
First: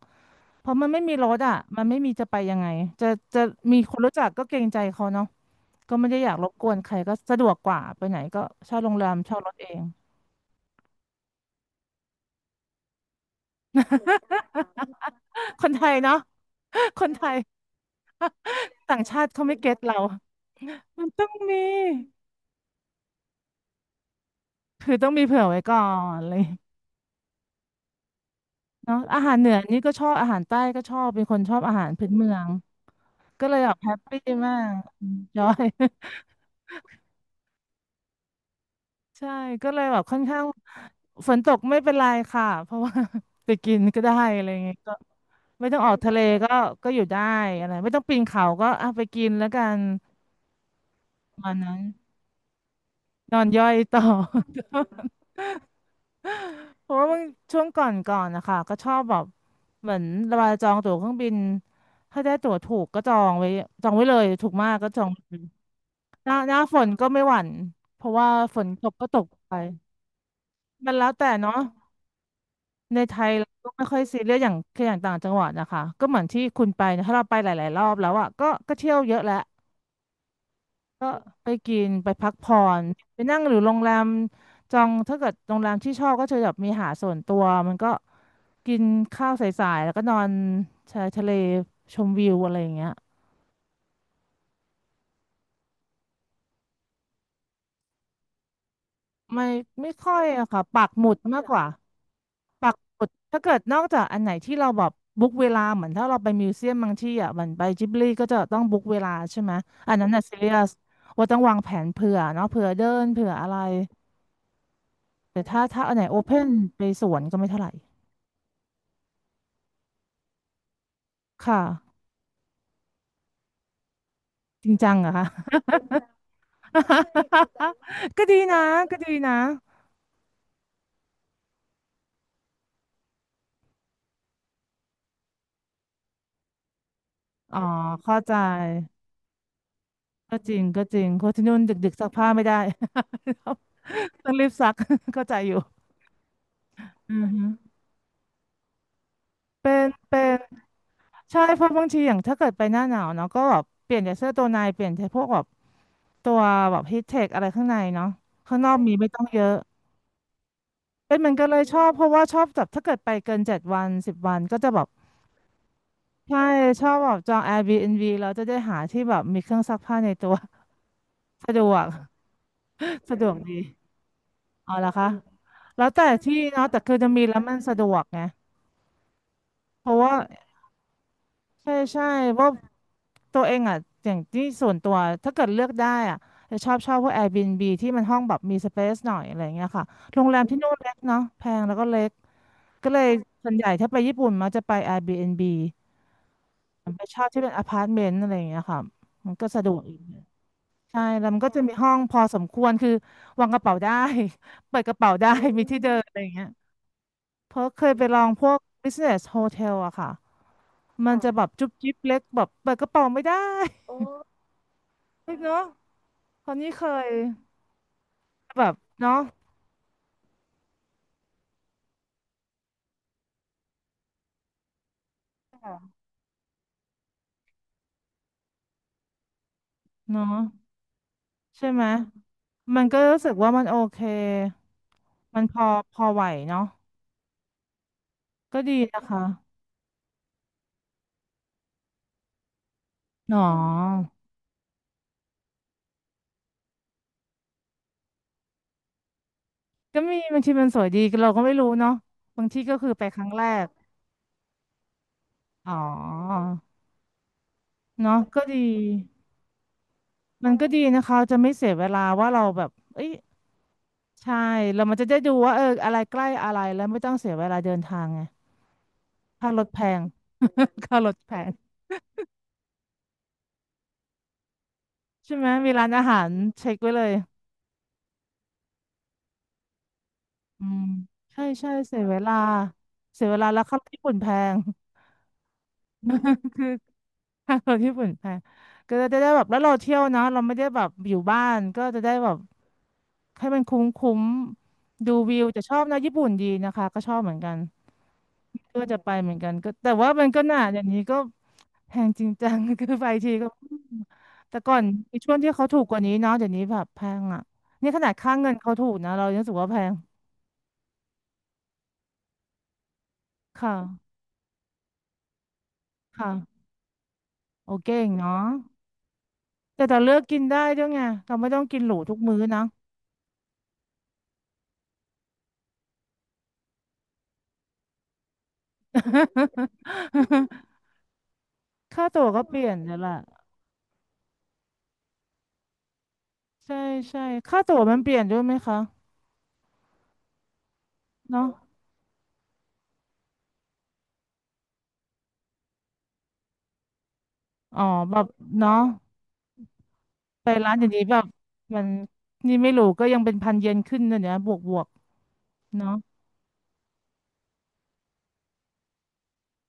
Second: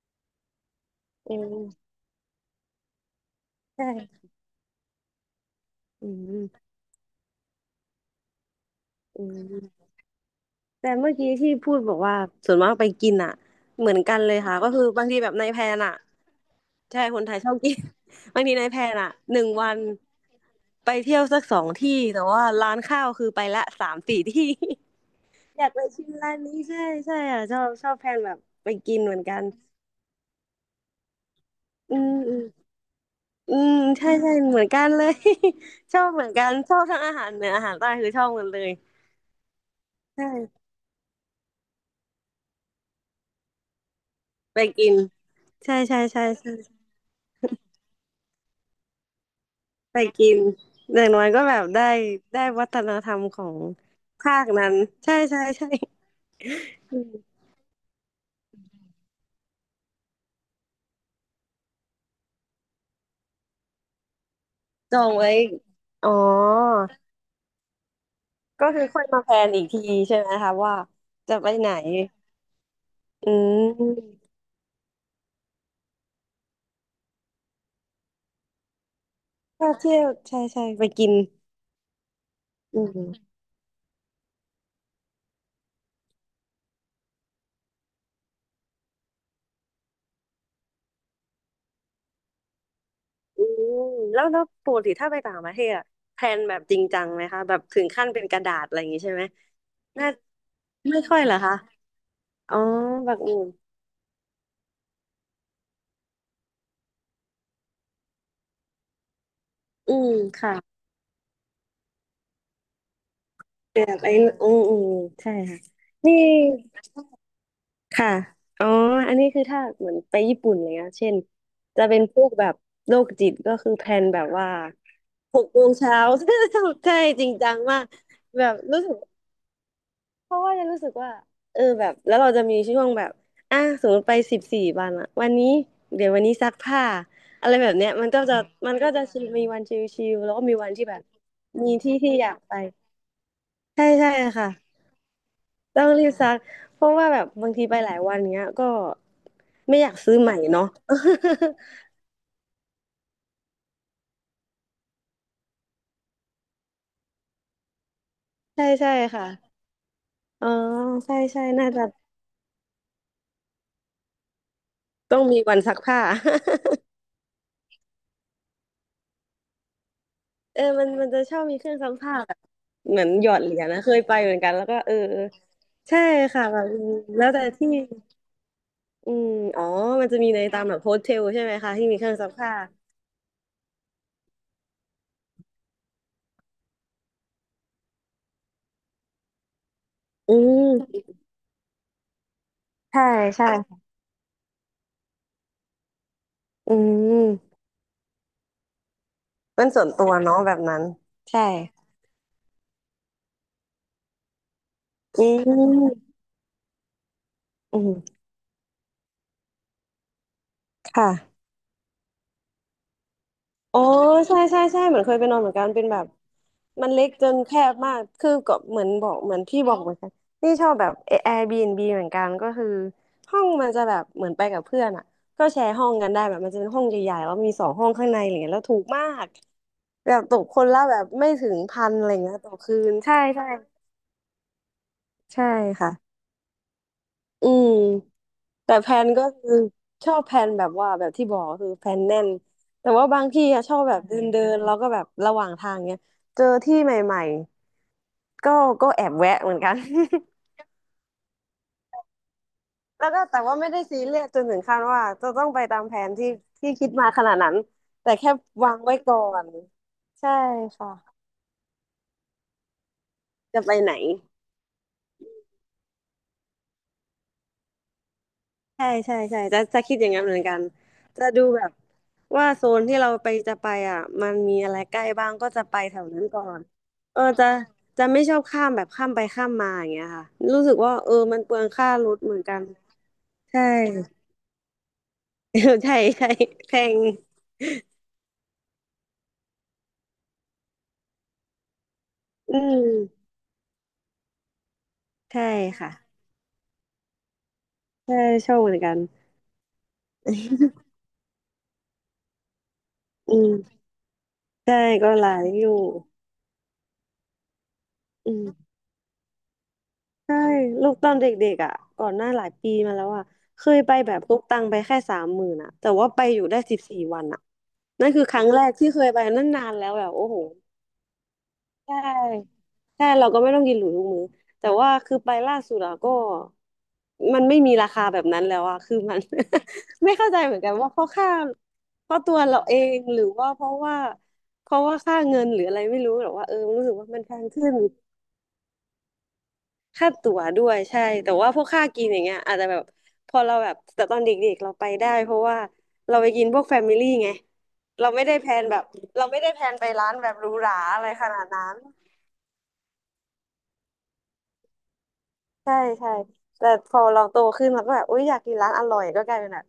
Speaker 1: เพราะมันไม่มีร
Speaker 2: อื
Speaker 1: ถอ่ะ
Speaker 2: ม
Speaker 1: มันไม่มีจะไปยังไงจะจะ
Speaker 2: ใ
Speaker 1: มีคนรู้จั
Speaker 2: ช่
Speaker 1: กก็เกรงใจเขาเนาะก็
Speaker 2: อื
Speaker 1: ไม่ได้อยากร
Speaker 2: ม
Speaker 1: บกวนใครก็สะดวกกว่าไปไหนก็เช่าโรงแรม
Speaker 2: อื
Speaker 1: เช่ารถเอง
Speaker 2: ม แต่เมื่อกี้ที่พูดบอกว่าส่วนมากไปกินอ่ะเหมือนกันเลยค่ะก็คือบางทีแบบในแพ
Speaker 1: ค
Speaker 2: ล
Speaker 1: น
Speaker 2: น
Speaker 1: ไทย
Speaker 2: อ่ะ
Speaker 1: เนาะ
Speaker 2: ใช่
Speaker 1: คน
Speaker 2: ค
Speaker 1: ไท
Speaker 2: นไท
Speaker 1: ย
Speaker 2: ยชอบกิน บางทีในแพลน
Speaker 1: ต่าง
Speaker 2: อ่ะ
Speaker 1: ชาติ
Speaker 2: ห
Speaker 1: เขา
Speaker 2: นึ่ง
Speaker 1: ไม่
Speaker 2: วั
Speaker 1: เก็ต
Speaker 2: น
Speaker 1: เรา
Speaker 2: ไป
Speaker 1: มัน
Speaker 2: เที่ยว
Speaker 1: ต้อง
Speaker 2: สักส
Speaker 1: มี
Speaker 2: องที่แต่ว่าร้านข้าวคือไปละ3-4 ที่
Speaker 1: คือต้องมีเผื่อ ไว้
Speaker 2: อยาก
Speaker 1: ก่อ
Speaker 2: ไปชิม
Speaker 1: นเล
Speaker 2: ร้าน
Speaker 1: ย
Speaker 2: นี้ใช่ใช่อ่ะชอบชอบแพลนแบบไปกิ
Speaker 1: เนาะ
Speaker 2: นเหมื
Speaker 1: อา
Speaker 2: อน
Speaker 1: หา
Speaker 2: กั
Speaker 1: ร
Speaker 2: น
Speaker 1: เหนือนี่ก็ชอบอาหารใต้ก็ชอบเป็นคนชอบอาหาร
Speaker 2: อื
Speaker 1: พื้
Speaker 2: ม
Speaker 1: นเมื
Speaker 2: อื
Speaker 1: อ
Speaker 2: ม
Speaker 1: งก็
Speaker 2: อื
Speaker 1: เลยแบ
Speaker 2: ม
Speaker 1: บแฮป
Speaker 2: ใช่
Speaker 1: ปี้
Speaker 2: ใช่
Speaker 1: มา
Speaker 2: เหมือน
Speaker 1: ก
Speaker 2: กันเลย
Speaker 1: จอย
Speaker 2: ชอบเหมือนกันชอบทั้งอาหารเหนืออาหารใต้คือชอบหมดเลย
Speaker 1: ใช่ก็เลยแบบค่
Speaker 2: ใ
Speaker 1: อนข้าง
Speaker 2: ช่
Speaker 1: ฝนตกไม่เป็นไรค่ะเพราะว่า ไปกินก็ได้อะไร
Speaker 2: ไป
Speaker 1: เงี้ย
Speaker 2: กิ
Speaker 1: ก็
Speaker 2: น
Speaker 1: ไม่ต้
Speaker 2: ใช่
Speaker 1: องออก
Speaker 2: ใช่
Speaker 1: ทะเล
Speaker 2: ใช่
Speaker 1: ก็
Speaker 2: ใช่
Speaker 1: ก็อยู่ได้อะไรไม่ต้องปีนเขาก็อ่ะไปกินแล้วกัน
Speaker 2: ไปกินอย่างน้อย
Speaker 1: ป
Speaker 2: ก็
Speaker 1: ระมา
Speaker 2: แบ
Speaker 1: ณ
Speaker 2: บ
Speaker 1: นั้น
Speaker 2: ได้ได้วัฒนธรรม
Speaker 1: น
Speaker 2: ข
Speaker 1: อ
Speaker 2: อ
Speaker 1: น
Speaker 2: ง
Speaker 1: ย่อยต่อ
Speaker 2: ภาคนั้นใช่ใช่ใช่
Speaker 1: เพ
Speaker 2: อื
Speaker 1: ราะว่าบาง
Speaker 2: ม
Speaker 1: ช่วงก่อนนะคะก็ชอบแบบเหมือนเวลาจองตั๋วเครื่องบินถ้าได้ตั๋วถูกก็จองไว้จองไว้เลยถูกมากก็
Speaker 2: จ
Speaker 1: จ
Speaker 2: อ
Speaker 1: อง
Speaker 2: ง
Speaker 1: เล
Speaker 2: ไว้
Speaker 1: ย
Speaker 2: อ๋อ
Speaker 1: หน้าฝนก็ไม่หวั่นเพราะว่าฝ
Speaker 2: ก็
Speaker 1: น
Speaker 2: คื
Speaker 1: ต
Speaker 2: อ
Speaker 1: ก
Speaker 2: ค่อย
Speaker 1: ก็ต
Speaker 2: มา
Speaker 1: ก
Speaker 2: แพลน
Speaker 1: ไป
Speaker 2: อีกทีใช่ไหมคะว่า
Speaker 1: มันแล้วแต่
Speaker 2: จะไป
Speaker 1: เนาะ
Speaker 2: ไหน
Speaker 1: ในไท
Speaker 2: อื
Speaker 1: ยเราก็ไม่ค่อยซี
Speaker 2: ม
Speaker 1: เรียสอย่างคืออย่างต่างจังหวัดนะคะก็เหมือนที่คุณไปนะถ้าเราไปหลายๆรอบแล้วอ่ะก็ก็เที่ยวเยอะแล้ว
Speaker 2: ถ้าเที่ยวใช่ใช่ไปกิ
Speaker 1: ก็
Speaker 2: น
Speaker 1: ไปกินไปพักผ่อ
Speaker 2: อื
Speaker 1: นไป
Speaker 2: ม
Speaker 1: นั่งหรือโรงแรมจองถ้าเกิดโรงแรมที่ชอบก็จะแบบมีหาดส่วนตัวมันก็กินข้าวสายๆแล้วก็นอนชายทะเลชมวิวอะไรอย่างเงี้ย
Speaker 2: อืมแล้วแล้วปกติถ้าไปต่างประเทศอะแพลนแบบจริงจังไหมคะแบบถึงขั้นเป็นกระดาษอะไรอย่างงี้ใช่ไหม
Speaker 1: ไม่ไม่
Speaker 2: น่า
Speaker 1: ค่อยอะค่ะปัก
Speaker 2: ไม่
Speaker 1: หมุ
Speaker 2: ค่
Speaker 1: ด
Speaker 2: อยเหรอ
Speaker 1: มาก
Speaker 2: คะ
Speaker 1: กว่า
Speaker 2: อ๋อ
Speaker 1: ปักหมุด
Speaker 2: แบบอื่
Speaker 1: ถ้า
Speaker 2: น
Speaker 1: เกิดนอกจากอันไหนที่เราแบบบุ๊กเวลาเหมือนถ้าเราไปมิวเซียมบางที่อ่ะเหมือนไปจิบลีก็จะต้องบุ๊กเวลาใช่ไหมอั
Speaker 2: อื
Speaker 1: นนั้น
Speaker 2: ม
Speaker 1: น่ะซีเรี
Speaker 2: ค่ะ
Speaker 1: ยสว่าต้องวางแผนเผื่อเนาะเผื่อเดินเผื่ออะไร
Speaker 2: แบบไอ้อืมอืมใช่
Speaker 1: แต่
Speaker 2: ค่ะ
Speaker 1: ถ้าถ้าอันไหน
Speaker 2: นี่
Speaker 1: โอเพนไปสวนก็ไม่เท่าไหร่
Speaker 2: ค่ะอ๋ออันนี้คือถ้าเหมือนไปญี่ปุ่นอะไรเงี้ยเช่น
Speaker 1: ค
Speaker 2: จะ
Speaker 1: ่ะ
Speaker 2: เป็นพวกแบบโรคจิตก็คือแพลนแบบว่า
Speaker 1: จริงจังเหรอคะ
Speaker 2: หกโมงเช้า ใช่จริงจังมาก
Speaker 1: ก็ดี
Speaker 2: แบบ
Speaker 1: นะ
Speaker 2: รู้สึก
Speaker 1: ก็ดีนะ
Speaker 2: เพราะว่าจะรู้สึกว่าแบบแล้วเราจะมีช่วงแบบอ่ะสมมติไปสิบสี่วันอะวันนี้เดี๋ยววันนี้ซักผ้าอะไร
Speaker 1: อ๋อ
Speaker 2: แบบเนี้ยมัน
Speaker 1: เข้า
Speaker 2: ก็
Speaker 1: ใจ
Speaker 2: จะมันก็จะชิลมีวันชิลๆแล้ว
Speaker 1: ก็
Speaker 2: ก็
Speaker 1: จ
Speaker 2: มี
Speaker 1: ริง
Speaker 2: วัน
Speaker 1: ก็
Speaker 2: ที่แบ
Speaker 1: จริ
Speaker 2: บ
Speaker 1: งเพราะที่นู่น
Speaker 2: มี
Speaker 1: ดึ
Speaker 2: ที่
Speaker 1: กๆซัก
Speaker 2: ที่อ
Speaker 1: ผ้า
Speaker 2: ยาก
Speaker 1: ไม่
Speaker 2: ไป
Speaker 1: ได้
Speaker 2: ใช่ใช่
Speaker 1: ต้องรีบซัก
Speaker 2: ค่ะ
Speaker 1: เข้าใจอยู่
Speaker 2: ต้องรีบซักเพราะว่า
Speaker 1: อื
Speaker 2: แบ
Speaker 1: อ
Speaker 2: บ
Speaker 1: ฮึ
Speaker 2: บางทีไปหลายวันเงี้ยก็
Speaker 1: เป็
Speaker 2: ไม่
Speaker 1: น
Speaker 2: อยากซื้อ
Speaker 1: เป็
Speaker 2: ใหม่
Speaker 1: น
Speaker 2: เนาะ
Speaker 1: ใช่เพราะบางทีอย่างถ้าเกิดไปหน้าหนาวเนาะก็แบบเปลี่ยนจากเสื้อตัวในเปลี่ยนใชพวกแบบตัวแบบฮีทเทคอะไรข้างในเนาะข้างน
Speaker 2: ใช่
Speaker 1: อก
Speaker 2: ใช่
Speaker 1: มีไม่ต้อง
Speaker 2: ค่ะ
Speaker 1: เยอะ
Speaker 2: อ๋อ
Speaker 1: เป็
Speaker 2: ใช่
Speaker 1: นเหมือน
Speaker 2: ใช่
Speaker 1: กันเลย
Speaker 2: น่า
Speaker 1: ช
Speaker 2: จะ
Speaker 1: อบเพราะว่าชอบแบบถ้าเกิดไปเกิน7 วัน10 วันก็จะแบบ
Speaker 2: ต้องมีวันซักผ้า
Speaker 1: ใช่ชอบแบบจอง Airbnb แล้วจะได้หาที่แบบมีเครื่องซักผ้าในตัว
Speaker 2: มันมันจะชอบ
Speaker 1: สะ
Speaker 2: มี
Speaker 1: ด
Speaker 2: เครื่
Speaker 1: ว
Speaker 2: อง
Speaker 1: ก
Speaker 2: ซักผ้าแบบเหมือน
Speaker 1: สะด
Speaker 2: หย
Speaker 1: ว
Speaker 2: อ
Speaker 1: ก
Speaker 2: ดเห
Speaker 1: ดี
Speaker 2: รียญนะเคยไปเหมือนกันแล้ว
Speaker 1: เอา
Speaker 2: ก็
Speaker 1: ละ
Speaker 2: เออ
Speaker 1: คะ
Speaker 2: เออ
Speaker 1: แล้ว
Speaker 2: ใช่
Speaker 1: แต่ที่
Speaker 2: ค่ะแบ
Speaker 1: เนาะ
Speaker 2: บ
Speaker 1: แต่คือจะมี
Speaker 2: แล้ว
Speaker 1: แล้ว
Speaker 2: แต่
Speaker 1: มัน
Speaker 2: ที่
Speaker 1: สะดวกไง
Speaker 2: อืมอ๋อ
Speaker 1: เพราะ
Speaker 2: มัน
Speaker 1: ว่า
Speaker 2: จะมีในตามแบบโฮสเทลใช่ไหม
Speaker 1: ใช่
Speaker 2: คะที่มี
Speaker 1: ใช่
Speaker 2: เครื่องซัก
Speaker 1: เพราะ
Speaker 2: ผ้า
Speaker 1: ตัวเองอ่ะอย่างที่ส่วนตัวถ้าเกิดเลือกได้อ่ะจะชอบชอบพวก Airbnb ที่มันห้องแบบมีสเปซหน่อยอะไรเงี้ยค่ะโรงแร
Speaker 2: อื
Speaker 1: มที่นู่
Speaker 2: ม
Speaker 1: นเล็กเนาะแพงแล้วก็เล็กก็เล
Speaker 2: ใช่
Speaker 1: ย
Speaker 2: ใช่
Speaker 1: ส่วนใหญ่ถ้า
Speaker 2: ค่ะ
Speaker 1: ไปญี่ปุ่นมักจะไป Airbnb
Speaker 2: อื
Speaker 1: ไปเชอบที่เป็น
Speaker 2: ม
Speaker 1: อพาร์ตเมนต์อะไรอย่างเงี้ยค่ะมันก็สะ
Speaker 2: เป็
Speaker 1: ด
Speaker 2: น
Speaker 1: วก
Speaker 2: ส่วน
Speaker 1: อีก
Speaker 2: ตัวเนาะแบบนั้น
Speaker 1: ใช่แล้วมัน
Speaker 2: ใช่
Speaker 1: ก็จะมีห้องพอสมควรคือวางกระเป๋าได้ เปิดกระเป๋า
Speaker 2: อื
Speaker 1: ได้มีที่เดิน
Speaker 2: ม
Speaker 1: อะไรเงี้ย เพราะ
Speaker 2: อื
Speaker 1: เคยไปล
Speaker 2: ม
Speaker 1: องพวก business hotel อะค่ะ
Speaker 2: ค
Speaker 1: มันค่ะจะแบ
Speaker 2: ่ะ
Speaker 1: บจุ๊บจิ๊บเล็กแบบเปิดกระเป๋าไม่ได้
Speaker 2: อ๋อ
Speaker 1: โอ้
Speaker 2: ใช่ใช่ใช่เหมือนเคยไปนอ นเหมือ
Speaker 1: เนาะ
Speaker 2: นกันเป็นแบบ
Speaker 1: คราวนี้เค
Speaker 2: มันเล็
Speaker 1: ย
Speaker 2: กจนแคบมากคือก็
Speaker 1: แบบ
Speaker 2: เหมือนบอ
Speaker 1: เนาะ
Speaker 2: กเหมือนพี่บอกเหมือนกันนี่ชอบแบบ Airbnb เหมือนกันก็คือห้องมันจะแบบเหมือนไปกับเพื่อนอ่ะก็แชร์ห้องกันได้แบบมันจะเป็นห้องใหญ่ๆแล้วมี2 ห้องข้างในอะไรเงี้ยแล้วถูกมากแบบ
Speaker 1: เนาะ
Speaker 2: ตกคนละแบบไม่ถึง
Speaker 1: ใช่ไห
Speaker 2: พั
Speaker 1: ม
Speaker 2: นอะไรเงี้ยต่อคื
Speaker 1: มัน
Speaker 2: น
Speaker 1: ก็
Speaker 2: ใช่
Speaker 1: รู้สึก
Speaker 2: ใช่
Speaker 1: ว่ามันโอเคมัน
Speaker 2: ใช่
Speaker 1: พอ
Speaker 2: ค่ะ
Speaker 1: พอไหวเนาะ
Speaker 2: อืม
Speaker 1: ก็ดี
Speaker 2: แต่แผ
Speaker 1: นะ
Speaker 2: น
Speaker 1: คะ
Speaker 2: ก็คือชอบแผนแบบว่าแบบที่บอกก็คือแผนแน่นแต่ว่าบาง
Speaker 1: หนอ
Speaker 2: ที่อะชอบแบบเดินเดินแล้วก็แบบระหว่างทางเนี้ยเจอที่ใหม่ๆก็ก็แอบแวะเหมือนกัน
Speaker 1: ก็มีบางทีมันสวยดีเราก็ไม่รู้เนาะบางที่ก็คือ ไป
Speaker 2: แล้ว
Speaker 1: ค
Speaker 2: ก็
Speaker 1: รั้ง
Speaker 2: แต่
Speaker 1: แร
Speaker 2: ว่า
Speaker 1: ก
Speaker 2: ไม่ได้ซีเรียสจนถึงขั้นว่าจะต้องไป
Speaker 1: อ๋อ
Speaker 2: ตามแผนที่ที่คิดมาขนาดนั้นแต่
Speaker 1: เนาะ
Speaker 2: แค่
Speaker 1: ก็ดี
Speaker 2: วางไว้ก่อนใช่
Speaker 1: มันก็ดีนะคะ
Speaker 2: ค่ะ
Speaker 1: จะไม่เสียเวลาว่าเราแบบเอ้ย
Speaker 2: จะไปไหน
Speaker 1: ใช่แล้วมันจะได้ดูว่าเอออะไรใกล้อะไรแล้วไม่ต้องเสียเวลาเดินทางไง
Speaker 2: ใช่ใช่ใช่
Speaker 1: ค่า
Speaker 2: จะ
Speaker 1: รถแพ
Speaker 2: จะคิด
Speaker 1: ง
Speaker 2: อย่างนั้นเหมือนกัน
Speaker 1: ค่ารถ
Speaker 2: จะ
Speaker 1: แพ
Speaker 2: ดู
Speaker 1: ง
Speaker 2: แบบว่าโซนที่เราไปจะไปอ่ะมันมีอะไรใกล้บ้าง
Speaker 1: ใช่ไหม
Speaker 2: ก็จะ
Speaker 1: มี
Speaker 2: ไป
Speaker 1: ร้าน
Speaker 2: แถ
Speaker 1: อา
Speaker 2: ว
Speaker 1: หา
Speaker 2: นั้น
Speaker 1: ร
Speaker 2: ก่อน
Speaker 1: เช็คไว้เลย
Speaker 2: จะจะไม่ชอบข้ามแบบข้ามไปข้ามมาอย่างเงี้ยค่ะรู้
Speaker 1: อื
Speaker 2: สึก
Speaker 1: ม
Speaker 2: ว่ามัน
Speaker 1: ใช่
Speaker 2: เปลือง
Speaker 1: ใช่
Speaker 2: ค่า
Speaker 1: เสีย
Speaker 2: ร
Speaker 1: เว
Speaker 2: ถเห
Speaker 1: ลา
Speaker 2: มือนกัน
Speaker 1: เสียเวลาแล้
Speaker 2: ใช่
Speaker 1: วค่ารถญี่ปุ่นแพง
Speaker 2: ใช่ใช่
Speaker 1: คือ
Speaker 2: แพง
Speaker 1: ค่ารถญี่ปุ่นแพงก็จะได้แบบแล้วเราเที่ยวเนอะเราไม่ได้แบบอยู่บ้านก็จะได้แบบ
Speaker 2: อืม
Speaker 1: ให้มันคุ้มคุ้มดูวิ
Speaker 2: ใช่
Speaker 1: วจะชอบ
Speaker 2: ค่ะ
Speaker 1: นะญี่ปุ่นดีนะคะก็ชอบเหมือนกัน
Speaker 2: ใช่ชอบเหมือ
Speaker 1: ก็
Speaker 2: นกั
Speaker 1: จะ
Speaker 2: น
Speaker 1: ไปเหมือนกันก็แต่ว่ามันก็หนาอย่าง นี้ก็แพงจริงจัง คือไปที
Speaker 2: อื
Speaker 1: ก็อื
Speaker 2: ม
Speaker 1: มแต่ก่
Speaker 2: ใช่
Speaker 1: อน
Speaker 2: ก็
Speaker 1: มี
Speaker 2: ห
Speaker 1: ช่
Speaker 2: ลา
Speaker 1: วง
Speaker 2: ย
Speaker 1: ที่
Speaker 2: อ
Speaker 1: เขา
Speaker 2: ยู่
Speaker 1: ถูกกว่านี้เนาะเดี๋ยวนี้แบบแพงอ่ะนี่ขนาด
Speaker 2: อื
Speaker 1: ค่าเงิน
Speaker 2: ม
Speaker 1: เขาถูกนะเรายังรู้สึกว่าแพง
Speaker 2: ใช่ลูกตอนเด็กๆอ่ะก่อนหน้าหลายปีมาแล้วอ่ะเค
Speaker 1: ค่ะ
Speaker 2: ยไปแบบพกตังค์ไปแค่30,000อ่ะแต่ว่าไป
Speaker 1: ค่ะ
Speaker 2: อยู่ได้สิบสี่วันอ่ะ
Speaker 1: โอเคเอ
Speaker 2: นั่น
Speaker 1: ง
Speaker 2: คือค
Speaker 1: เนาะ
Speaker 2: รั้งแรกที่เคยไปนั่นนาน
Speaker 1: แต่
Speaker 2: แล้ว
Speaker 1: แต่
Speaker 2: แบ
Speaker 1: เลื
Speaker 2: บ
Speaker 1: อก
Speaker 2: โอ้
Speaker 1: กิ
Speaker 2: โห
Speaker 1: นได้ด้วยไงเราไม่ต้องกินห
Speaker 2: ใช่
Speaker 1: รูทุกมื้อนะ
Speaker 2: ใช่เราก็ไม่ต้องกินหรูทุกมื้อแต่ว่าคือไปล่าสุดอ่ะก็มันไม่มีราคาแบบนั้นแล้วอ่ะคือมัน ไม่เข้าใจ เหมือนกันว่าเพราะค่า
Speaker 1: ค่า
Speaker 2: เพราะ
Speaker 1: ตั๋ว
Speaker 2: ตัว
Speaker 1: ก็เป
Speaker 2: เรา
Speaker 1: ลี่ย
Speaker 2: เอ
Speaker 1: นแล้ว
Speaker 2: ง
Speaker 1: ล่ะ
Speaker 2: หรือว่าเพราะว่าเพราะว่าค่าเงินหรืออะไรไม่รู้หรอกว่า
Speaker 1: ใช่
Speaker 2: รู้สึกว่ามั
Speaker 1: ใช่
Speaker 2: นแพง
Speaker 1: ค่า
Speaker 2: ขึ้น
Speaker 1: ตั๋วมันเปลี่ยนด้วยไหมคะ
Speaker 2: ค่าตั๋วด้วยใช่แต่
Speaker 1: เนาะ
Speaker 2: ว่าพวกค่ากินอย่างเงี้ยอาจจะแบบพอเราแบบแต่ตอนเด็กๆเราไปได้เพราะว่าเราไปกินพวกแฟมิลี่ไง
Speaker 1: อ๋อ
Speaker 2: เรา
Speaker 1: แบ
Speaker 2: ไม่
Speaker 1: บ
Speaker 2: ได้แพลน
Speaker 1: เนาะ
Speaker 2: แบบเราไม่ได้แพลนไปร้านแบบห
Speaker 1: ไป
Speaker 2: รูห
Speaker 1: ร้า
Speaker 2: รา
Speaker 1: นอย่าง
Speaker 2: อะ
Speaker 1: นี้
Speaker 2: ไร
Speaker 1: แบบ
Speaker 2: ขนาดนั้น
Speaker 1: มันนี่ไม่รู้ก็ยังเป็นพันเยนขึ้นนะเนี่ยบวกบวก
Speaker 2: ใช่
Speaker 1: เนาะ
Speaker 2: ใช่แต่พอเราโตขึ้นเราก็แบบอุ๊ยอยากกินร้านอร่อยก็กลายเป็นแบบ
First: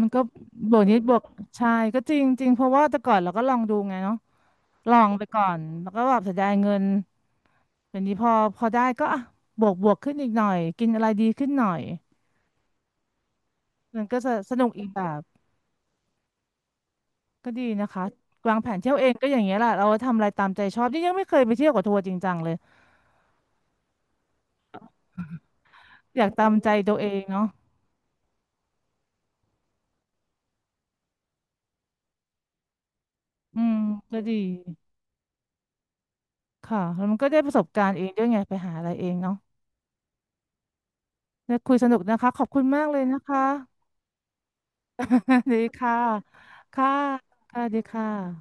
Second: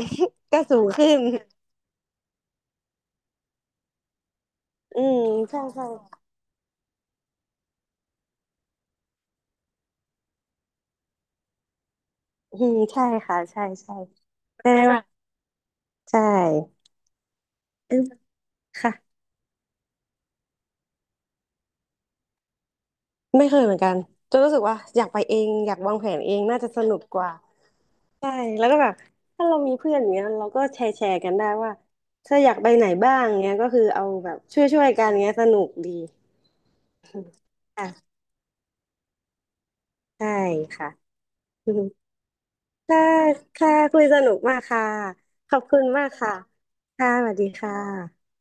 Speaker 1: มันก็
Speaker 2: ก็
Speaker 1: บ
Speaker 2: สู
Speaker 1: วก
Speaker 2: ง
Speaker 1: นิด
Speaker 2: ขึ้
Speaker 1: บว
Speaker 2: น
Speaker 1: กใช่ก็จริงจริงเพราะว่าแต่ก่อนเราก็ลองดูไงเนาะลอ
Speaker 2: อื
Speaker 1: งไป
Speaker 2: ม
Speaker 1: ก่อ
Speaker 2: ใช่
Speaker 1: น
Speaker 2: ใช่
Speaker 1: แล้วก็แบบเสียดายเงินอย่างนี้พอพอได้ก็อ่ะบวกบวกขึ้นอีกหน่อยกินอะไรดีขึ้นหน่อย
Speaker 2: อืมใช่ค่ะใช่ใช่
Speaker 1: มันก็จะสนุ
Speaker 2: ใช่
Speaker 1: กอีก
Speaker 2: ไหม
Speaker 1: แบบ
Speaker 2: ใช่
Speaker 1: ก็ดีนะ
Speaker 2: อืม
Speaker 1: คะวางแผนเที่
Speaker 2: ค่ะ
Speaker 1: ยวเองก็อย่างเงี้ยแหละเราทำอะไรตามใจชอบนี่ยังไม่เคยไปเที่ยวกับทัวร์จริงจังเลย
Speaker 2: ไม่เคยเหมือนกันจะรู้สึกว่าอยากไปเองอยากวางแผ
Speaker 1: อ
Speaker 2: น
Speaker 1: ยาก
Speaker 2: เอง
Speaker 1: ตาม
Speaker 2: น่า
Speaker 1: ใจ
Speaker 2: จะส
Speaker 1: ตั
Speaker 2: นุ
Speaker 1: ว
Speaker 2: ก
Speaker 1: เอ
Speaker 2: ก
Speaker 1: ง
Speaker 2: ว่า
Speaker 1: เนาะ
Speaker 2: ใช่แล้วก็แบบถ้าเรามีเพื่อนอย่างเงี้ยเราก็แชร์แชร์กันได้ว่าถ้าอยากไปไหนบ้างเงี้ย
Speaker 1: อื
Speaker 2: ก็
Speaker 1: ม
Speaker 2: คือเอา
Speaker 1: ก็
Speaker 2: แบ
Speaker 1: ดี
Speaker 2: บช่วยช่วยกันเงี้ยสนุกดี
Speaker 1: ค่ะแล้วมันก็ได้ประสบ การณ์เอ
Speaker 2: ค่ะ
Speaker 1: งด้วยไงไปหาอะไรเองเนาะ
Speaker 2: ใช่ค่ะ
Speaker 1: ได้
Speaker 2: อื
Speaker 1: คุย
Speaker 2: ม
Speaker 1: สนุกนะคะขอบคุณมากเล
Speaker 2: ค่ะ
Speaker 1: ยนะคะ
Speaker 2: ค่ะคุยสนุกมากค่ะ ข
Speaker 1: ดี
Speaker 2: อบคุณ
Speaker 1: ค่ะ
Speaker 2: มากค่ะ
Speaker 1: ค่ะ
Speaker 2: ค่ะสวัสดี
Speaker 1: ค่ะ
Speaker 2: ค่
Speaker 1: ดี
Speaker 2: ะ
Speaker 1: ค่ะ